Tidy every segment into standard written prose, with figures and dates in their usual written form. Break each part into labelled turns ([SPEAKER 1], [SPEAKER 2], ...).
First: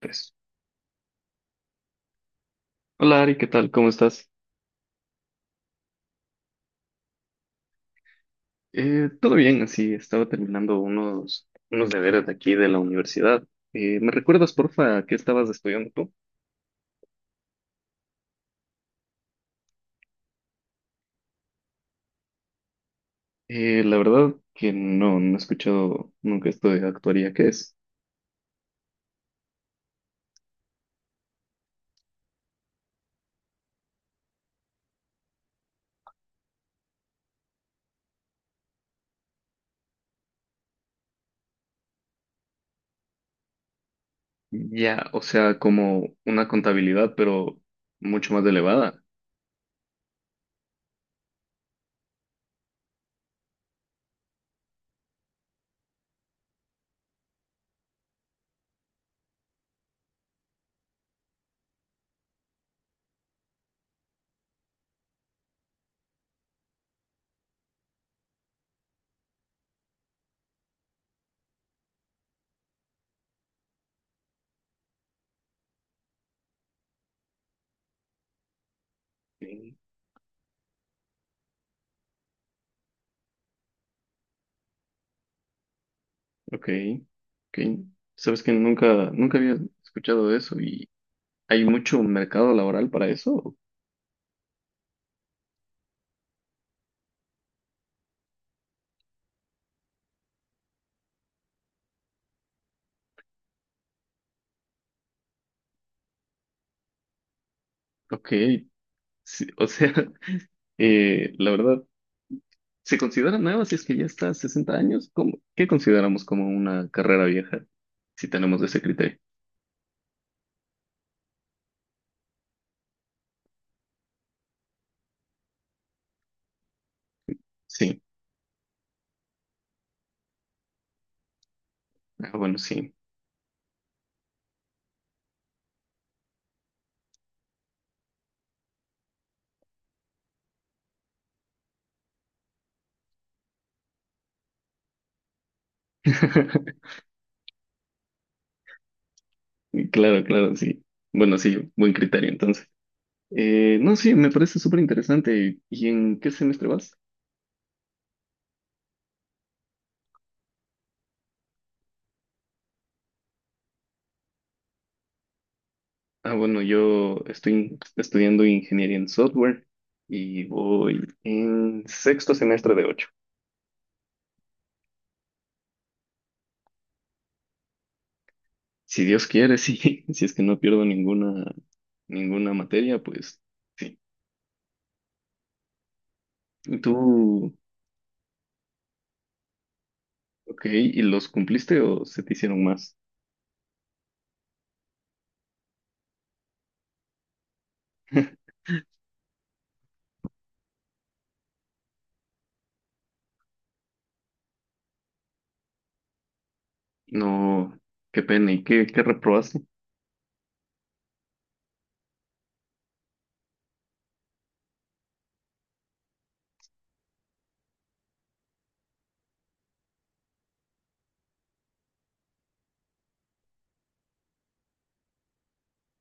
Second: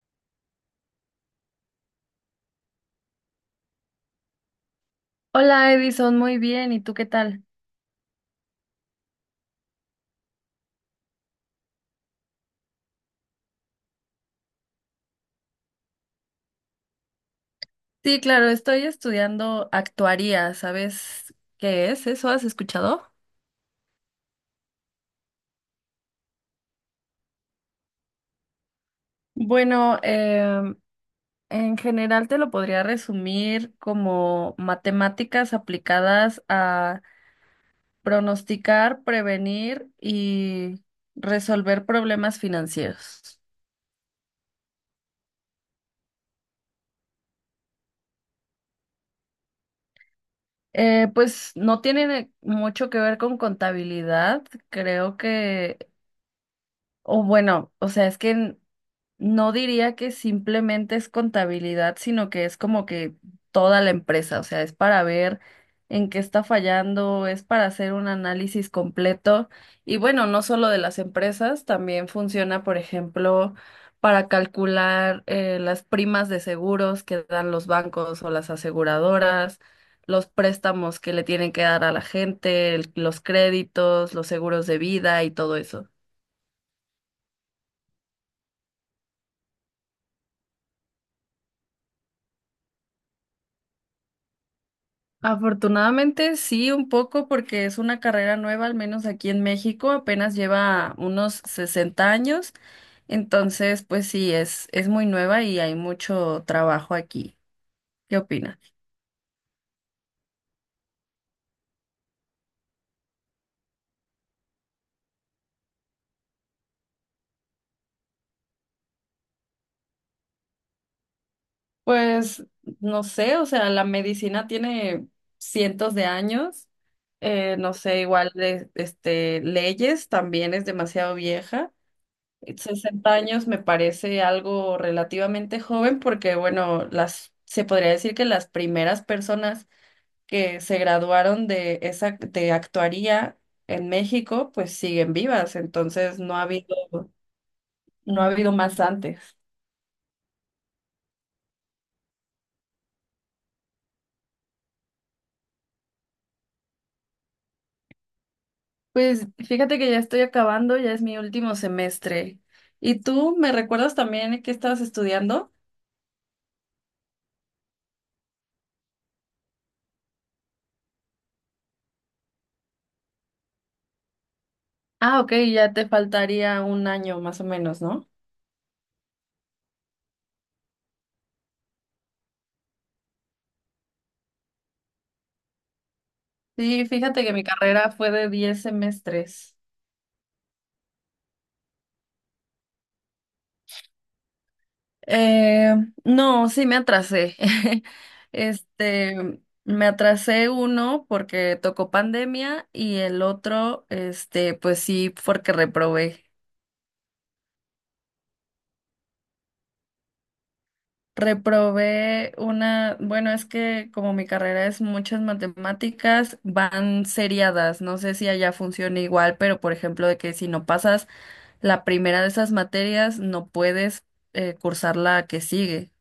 [SPEAKER 1] Pues, hola Ari, ¿qué tal? ¿Cómo estás?
[SPEAKER 2] Hola Edison, muy bien. ¿Y tú qué tal?
[SPEAKER 1] Todo bien, así estaba terminando unos deberes de aquí de la universidad. ¿Me recuerdas, porfa, qué estabas estudiando tú?
[SPEAKER 2] Sí, claro, estoy estudiando actuaría. ¿Sabes qué es eso? ¿Has escuchado?
[SPEAKER 1] La verdad que no, no he escuchado nunca esto de actuaría, ¿qué es?
[SPEAKER 2] Bueno, en general te lo podría resumir como matemáticas aplicadas a pronosticar, prevenir y resolver problemas financieros.
[SPEAKER 1] Ya, o sea, como una contabilidad, pero mucho más elevada.
[SPEAKER 2] Pues no tiene mucho que ver con contabilidad, creo que, o bueno, o sea, es que no diría que simplemente es contabilidad, sino que es como que toda la empresa, o sea, es para ver en qué está fallando, es para hacer un análisis completo y bueno, no solo de las empresas, también funciona, por ejemplo, para calcular las primas de seguros que dan los bancos o las aseguradoras,
[SPEAKER 1] Sí.
[SPEAKER 2] los préstamos que le tienen que dar a la gente, los créditos, los seguros de vida y todo eso.
[SPEAKER 1] Ok, ok. Sabes que nunca, nunca había escuchado de eso y ¿hay mucho mercado laboral para eso?
[SPEAKER 2] Afortunadamente sí, un poco porque es una carrera nueva, al menos aquí en México, apenas lleva unos 60 años, entonces pues sí, es muy nueva y hay mucho trabajo aquí. ¿Qué
[SPEAKER 1] Ok,
[SPEAKER 2] opinas?
[SPEAKER 1] sí, o sea, la verdad. ¿Se considera nueva si es que ya está a 60 años? ¿ Qué consideramos como una carrera vieja? Si tenemos ese criterio.
[SPEAKER 2] Pues no sé, o sea, la medicina tiene cientos de años, no
[SPEAKER 1] Sí.
[SPEAKER 2] sé, igual de, este, leyes también es demasiado vieja.
[SPEAKER 1] Ah, bueno, sí.
[SPEAKER 2] Sesenta años me parece algo relativamente joven porque, bueno, se podría decir que las primeras personas que se graduaron de esa, de actuaría en México, pues siguen vivas, entonces no ha habido, no ha habido más antes.
[SPEAKER 1] Claro, claro, sí. Bueno, sí, buen criterio entonces. No, sí, me parece súper interesante. ¿Y en qué semestre vas?
[SPEAKER 2] Pues fíjate que ya estoy acabando, ya es mi último semestre. ¿Y tú me recuerdas también que estabas estudiando?
[SPEAKER 1] Ah, bueno, yo estoy estudiando ingeniería en software y voy en sexto semestre de ocho.
[SPEAKER 2] Ah, ok, ya te faltaría un año más o menos, ¿no?
[SPEAKER 1] Si Dios quiere, sí. Si es que no pierdo ninguna materia, pues sí. ¿Y
[SPEAKER 2] Sí, fíjate que mi
[SPEAKER 1] ¿Tú
[SPEAKER 2] carrera fue de 10 semestres.
[SPEAKER 1] Ok, ¿y los cumpliste o se te hicieron más?
[SPEAKER 2] Eh, no, sí me atrasé. Este, me atrasé uno porque tocó pandemia y el otro, este, pues sí, porque reprobé.
[SPEAKER 1] No, qué pena. ¿Y qué reprobaste?
[SPEAKER 2] Reprobé una, bueno, es que como mi carrera es muchas matemáticas, van seriadas. No sé si allá funciona igual, pero por ejemplo, de que si no pasas la primera de esas materias, no puedes cursar la que sigue.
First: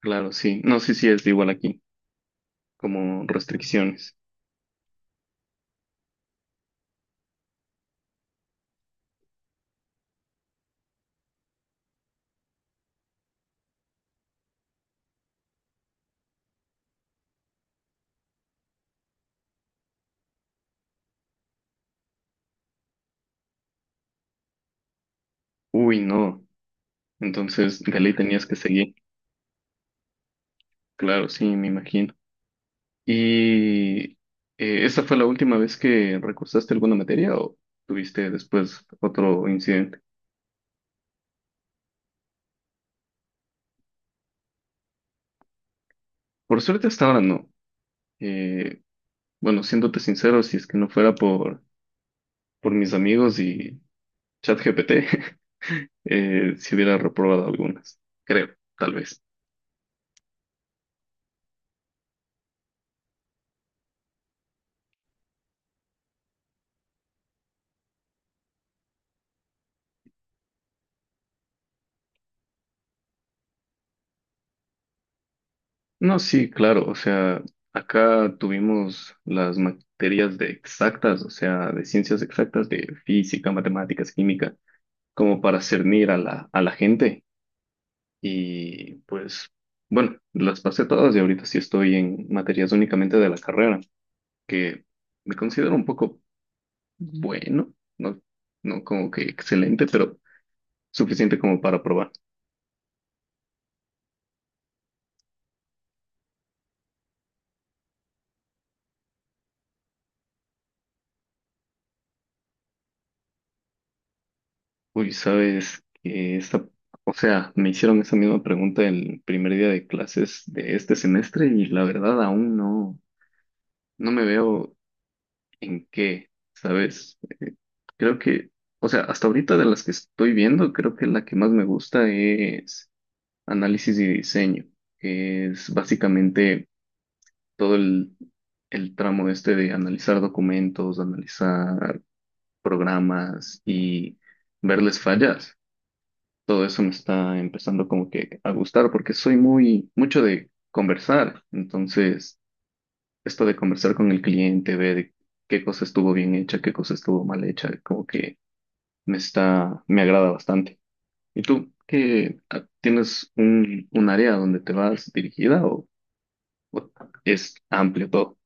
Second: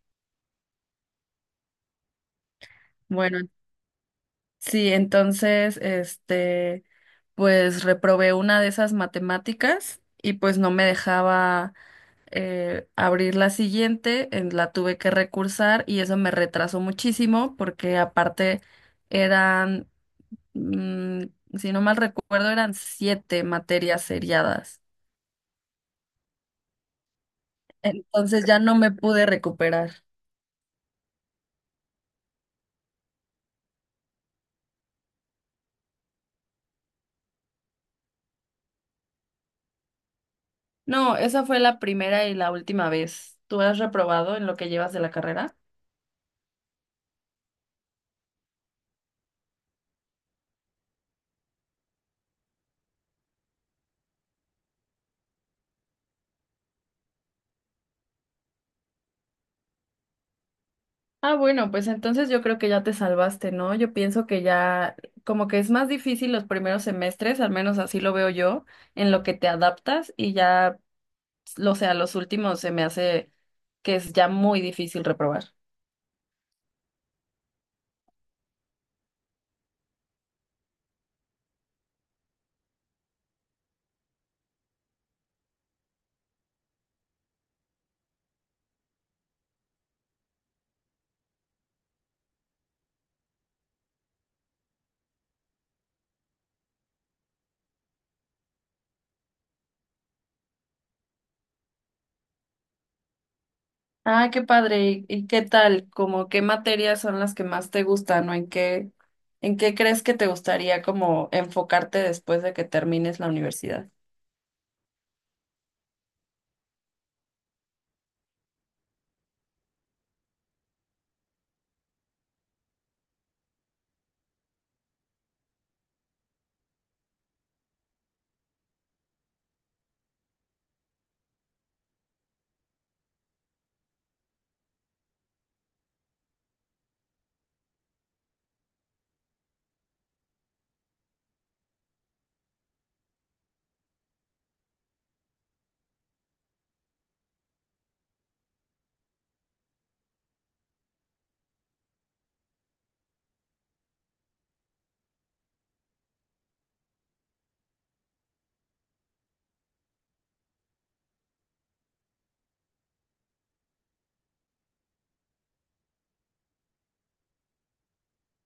[SPEAKER 1] Claro, sí. No, sí, sí, es igual aquí, como
[SPEAKER 2] Bueno,
[SPEAKER 1] restricciones.
[SPEAKER 2] sí, entonces, este, pues reprobé una de esas matemáticas y pues no me dejaba abrir la siguiente, la tuve que recursar y eso me retrasó muchísimo porque aparte eran, mm, si no mal recuerdo, eran siete materias seriadas.
[SPEAKER 1] Uy, no. Entonces, de ley tenías
[SPEAKER 2] Entonces
[SPEAKER 1] que
[SPEAKER 2] ya no me
[SPEAKER 1] seguir.
[SPEAKER 2] pude recuperar.
[SPEAKER 1] Claro, sí, me imagino. ¿Y esa fue la última vez que recursaste alguna materia o tuviste después otro incidente?
[SPEAKER 2] No, esa fue la primera y la última vez. ¿Tú has reprobado en lo que llevas de la carrera?
[SPEAKER 1] Por suerte hasta ahora no. Eh, bueno, siéndote sincero, si es que no fuera por, mis amigos y ChatGPT, si hubiera reprobado algunas, creo, tal vez.
[SPEAKER 2] Ah, bueno, pues entonces yo creo que ya te salvaste, ¿no? Yo pienso que ya como que es más difícil los primeros semestres, al menos así lo veo yo, en lo que te adaptas y ya, o sea, los últimos se me hace que es ya muy difícil reprobar.
[SPEAKER 1] No, sí, claro, o sea, acá tuvimos las materias de exactas, o sea, de ciencias exactas, de física, matemáticas, química, como para cernir a la gente. Y pues, bueno, las pasé todas y ahorita sí estoy en materias únicamente de la carrera, que me considero un poco bueno, no, no como que excelente, pero suficiente como para probar.
[SPEAKER 2] Ah, qué padre. ¿Y qué tal? ¿Como qué materias son las que más te gustan o en qué crees que te gustaría como enfocarte después de que termines la universidad?
[SPEAKER 1] Uy, sabes que esta, o sea, me hicieron esa misma pregunta el primer día de clases de este semestre y la verdad aún no, no me veo en qué, ¿sabes? Creo que, o sea, hasta ahorita de las que estoy viendo, creo que la que más me gusta es análisis y diseño, que es básicamente todo el tramo este de analizar documentos, analizar programas y verles fallas. Todo eso me está empezando como que a gustar porque soy muy mucho de conversar. Entonces, esto de conversar con el cliente, ver qué cosa estuvo bien hecha, qué cosa estuvo mal hecha, como que me está, me agrada bastante. ¿Y tú tienes un área donde te vas dirigida o es amplio todo?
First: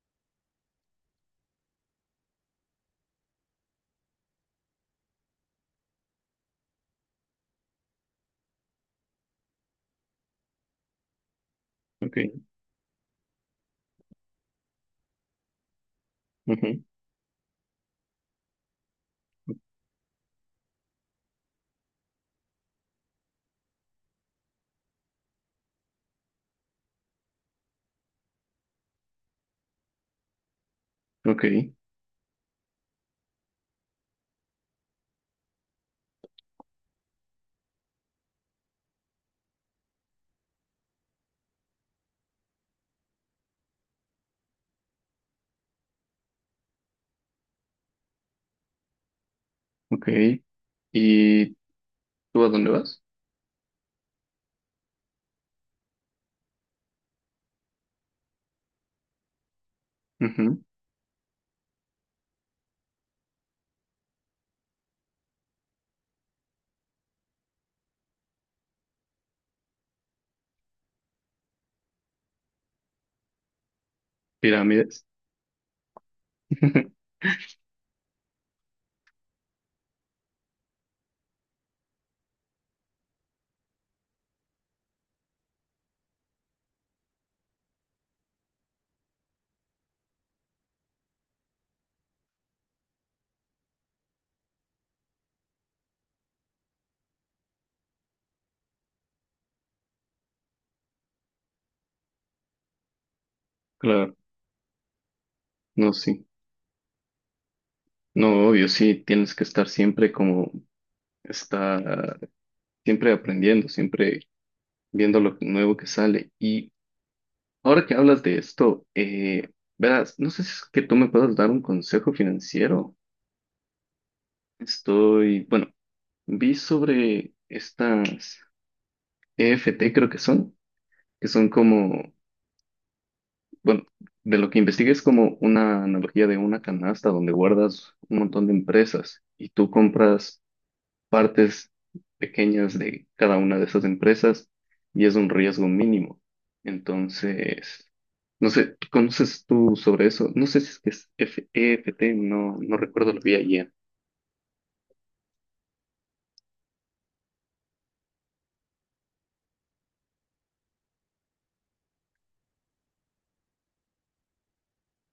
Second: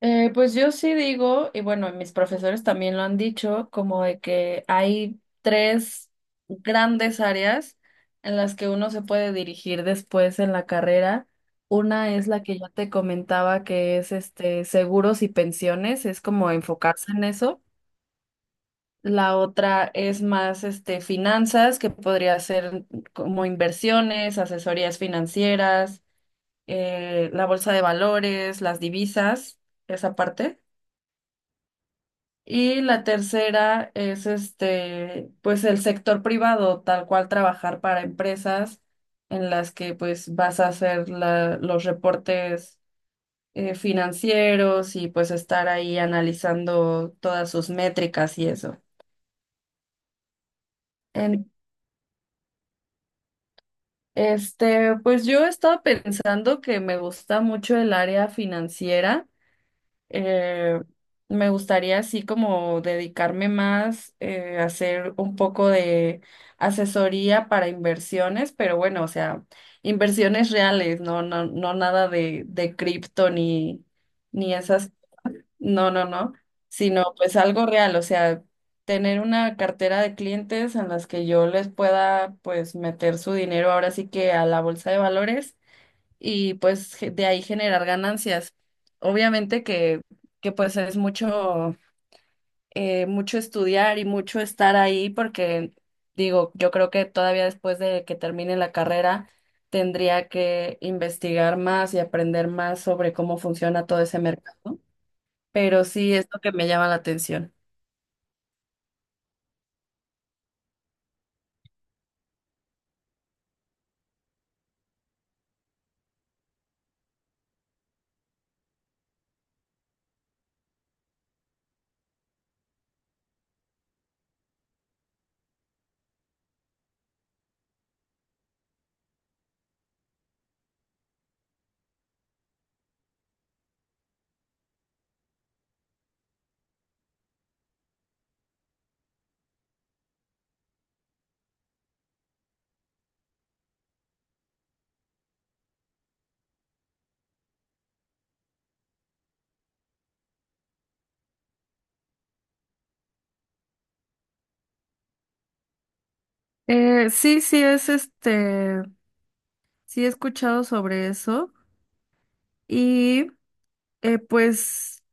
[SPEAKER 2] Pues yo sí digo, y bueno, mis profesores también lo han dicho, como de que hay tres grandes áreas en las que uno se puede dirigir después en la carrera. Una
[SPEAKER 1] Ok,
[SPEAKER 2] es la que ya te comentaba que es este seguros y pensiones, es como
[SPEAKER 1] ujú,
[SPEAKER 2] enfocarse en eso. La otra es más este finanzas, que podría ser como inversiones, asesorías financieras, la bolsa de valores, las divisas, esa parte.
[SPEAKER 1] ok,
[SPEAKER 2] Y la tercera es este, pues el sector privado, tal cual trabajar para empresas en las que pues vas a hacer los reportes financieros y pues estar ahí analizando todas sus métricas y eso.
[SPEAKER 1] ok.
[SPEAKER 2] En,
[SPEAKER 1] ¿Y tú a dónde vas?
[SPEAKER 2] este, pues yo estaba pensando que me gusta mucho el área financiera.
[SPEAKER 1] Ujú,
[SPEAKER 2] Eh, Me gustaría así como dedicarme más a hacer un poco de asesoría para inversiones, pero bueno, o sea, inversiones reales, no, no, no nada de cripto ni esas,
[SPEAKER 1] Pirámides.
[SPEAKER 2] no, no, no, sino pues algo real, o sea, tener una cartera de clientes en las que yo les pueda pues meter su dinero ahora sí que a la bolsa de valores y pues ge- de ahí generar ganancias. Obviamente que pues es mucho, mucho estudiar y mucho estar ahí porque digo, yo creo que todavía después de que termine la carrera tendría que investigar más y aprender más sobre cómo funciona todo
[SPEAKER 1] Claro,
[SPEAKER 2] ese mercado, pero
[SPEAKER 1] no,
[SPEAKER 2] sí
[SPEAKER 1] sí.
[SPEAKER 2] es lo que me llama la atención.
[SPEAKER 1] No, obvio, sí, tienes que estar siempre como está, siempre aprendiendo, siempre viendo lo nuevo que sale. Y ahora que hablas de esto, verás, no sé si es que tú me puedas dar un consejo financiero. Estoy, bueno, vi sobre estas EFT, creo que son como, bueno, de lo que investigué es como una analogía de una canasta donde guardas un montón de empresas y tú compras partes pequeñas de cada una de esas empresas y es un riesgo mínimo. Entonces, no sé, ¿tú ¿conoces tú sobre eso? No sé si es que es EFT, no, no recuerdo, lo vi ayer.
[SPEAKER 2] Sí, sí, es este. Sí, he escuchado sobre eso y pues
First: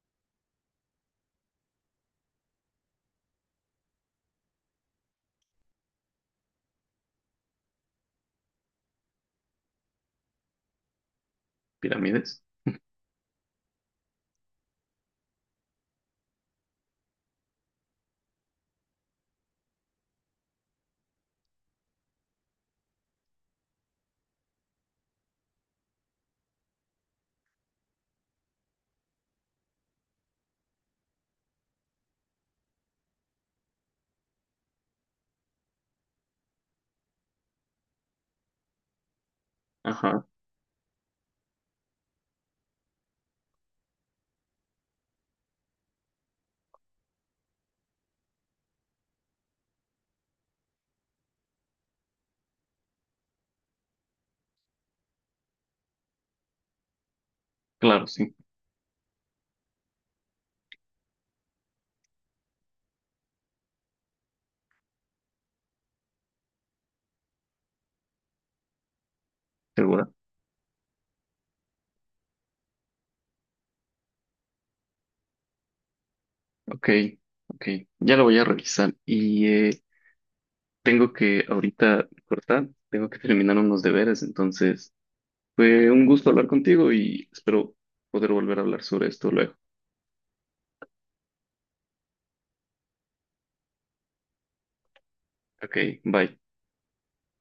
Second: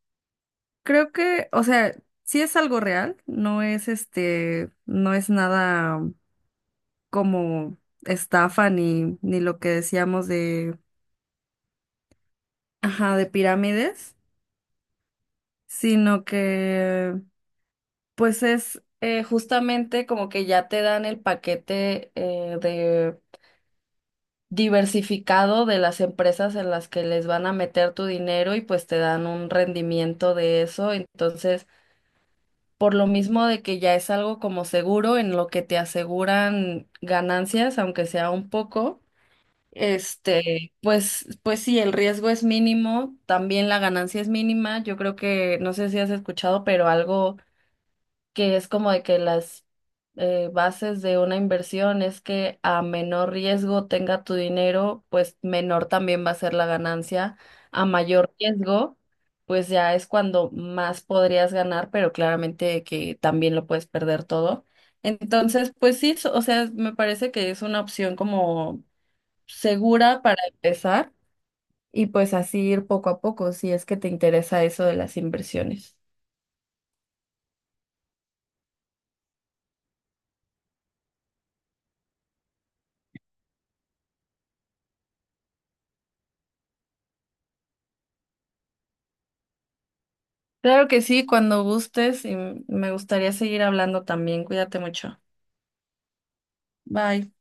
[SPEAKER 2] creo que, o sea, sí es algo real, no es este, no es nada como estafa ni lo que decíamos de,
[SPEAKER 1] ¿Pirámides?
[SPEAKER 2] ajá, de pirámides, sino que pues es justamente como que ya te dan el paquete de diversificado de las empresas en las que les van a meter tu dinero y pues te dan un rendimiento de eso, entonces por lo mismo de que ya es algo como seguro en lo que te aseguran ganancias, aunque sea un poco,
[SPEAKER 1] Ajá,
[SPEAKER 2] este, pues sí, el riesgo es mínimo, también la ganancia es mínima. Yo creo que, no sé si has escuchado, pero algo que es como de que las bases de una inversión es que a menor riesgo tenga tu dinero, pues menor también va a ser la ganancia. A
[SPEAKER 1] claro,
[SPEAKER 2] mayor
[SPEAKER 1] sí,
[SPEAKER 2] riesgo, pues ya es cuando más podrías ganar, pero claramente que también lo puedes perder todo. Entonces, pues sí, o sea, me parece que es una opción como
[SPEAKER 1] segura.
[SPEAKER 2] segura para empezar y pues así ir poco a poco si es que te interesa eso de las inversiones.
[SPEAKER 1] Ok, ok, ya lo voy a revisar y tengo que ahorita cortar, tengo que terminar unos deberes, entonces fue un gusto hablar contigo y espero poder volver a hablar sobre esto luego.
[SPEAKER 2] Claro que sí, cuando gustes y me gustaría seguir hablando también. Cuídate mucho.
[SPEAKER 1] Ok, bye.
[SPEAKER 2] Bye.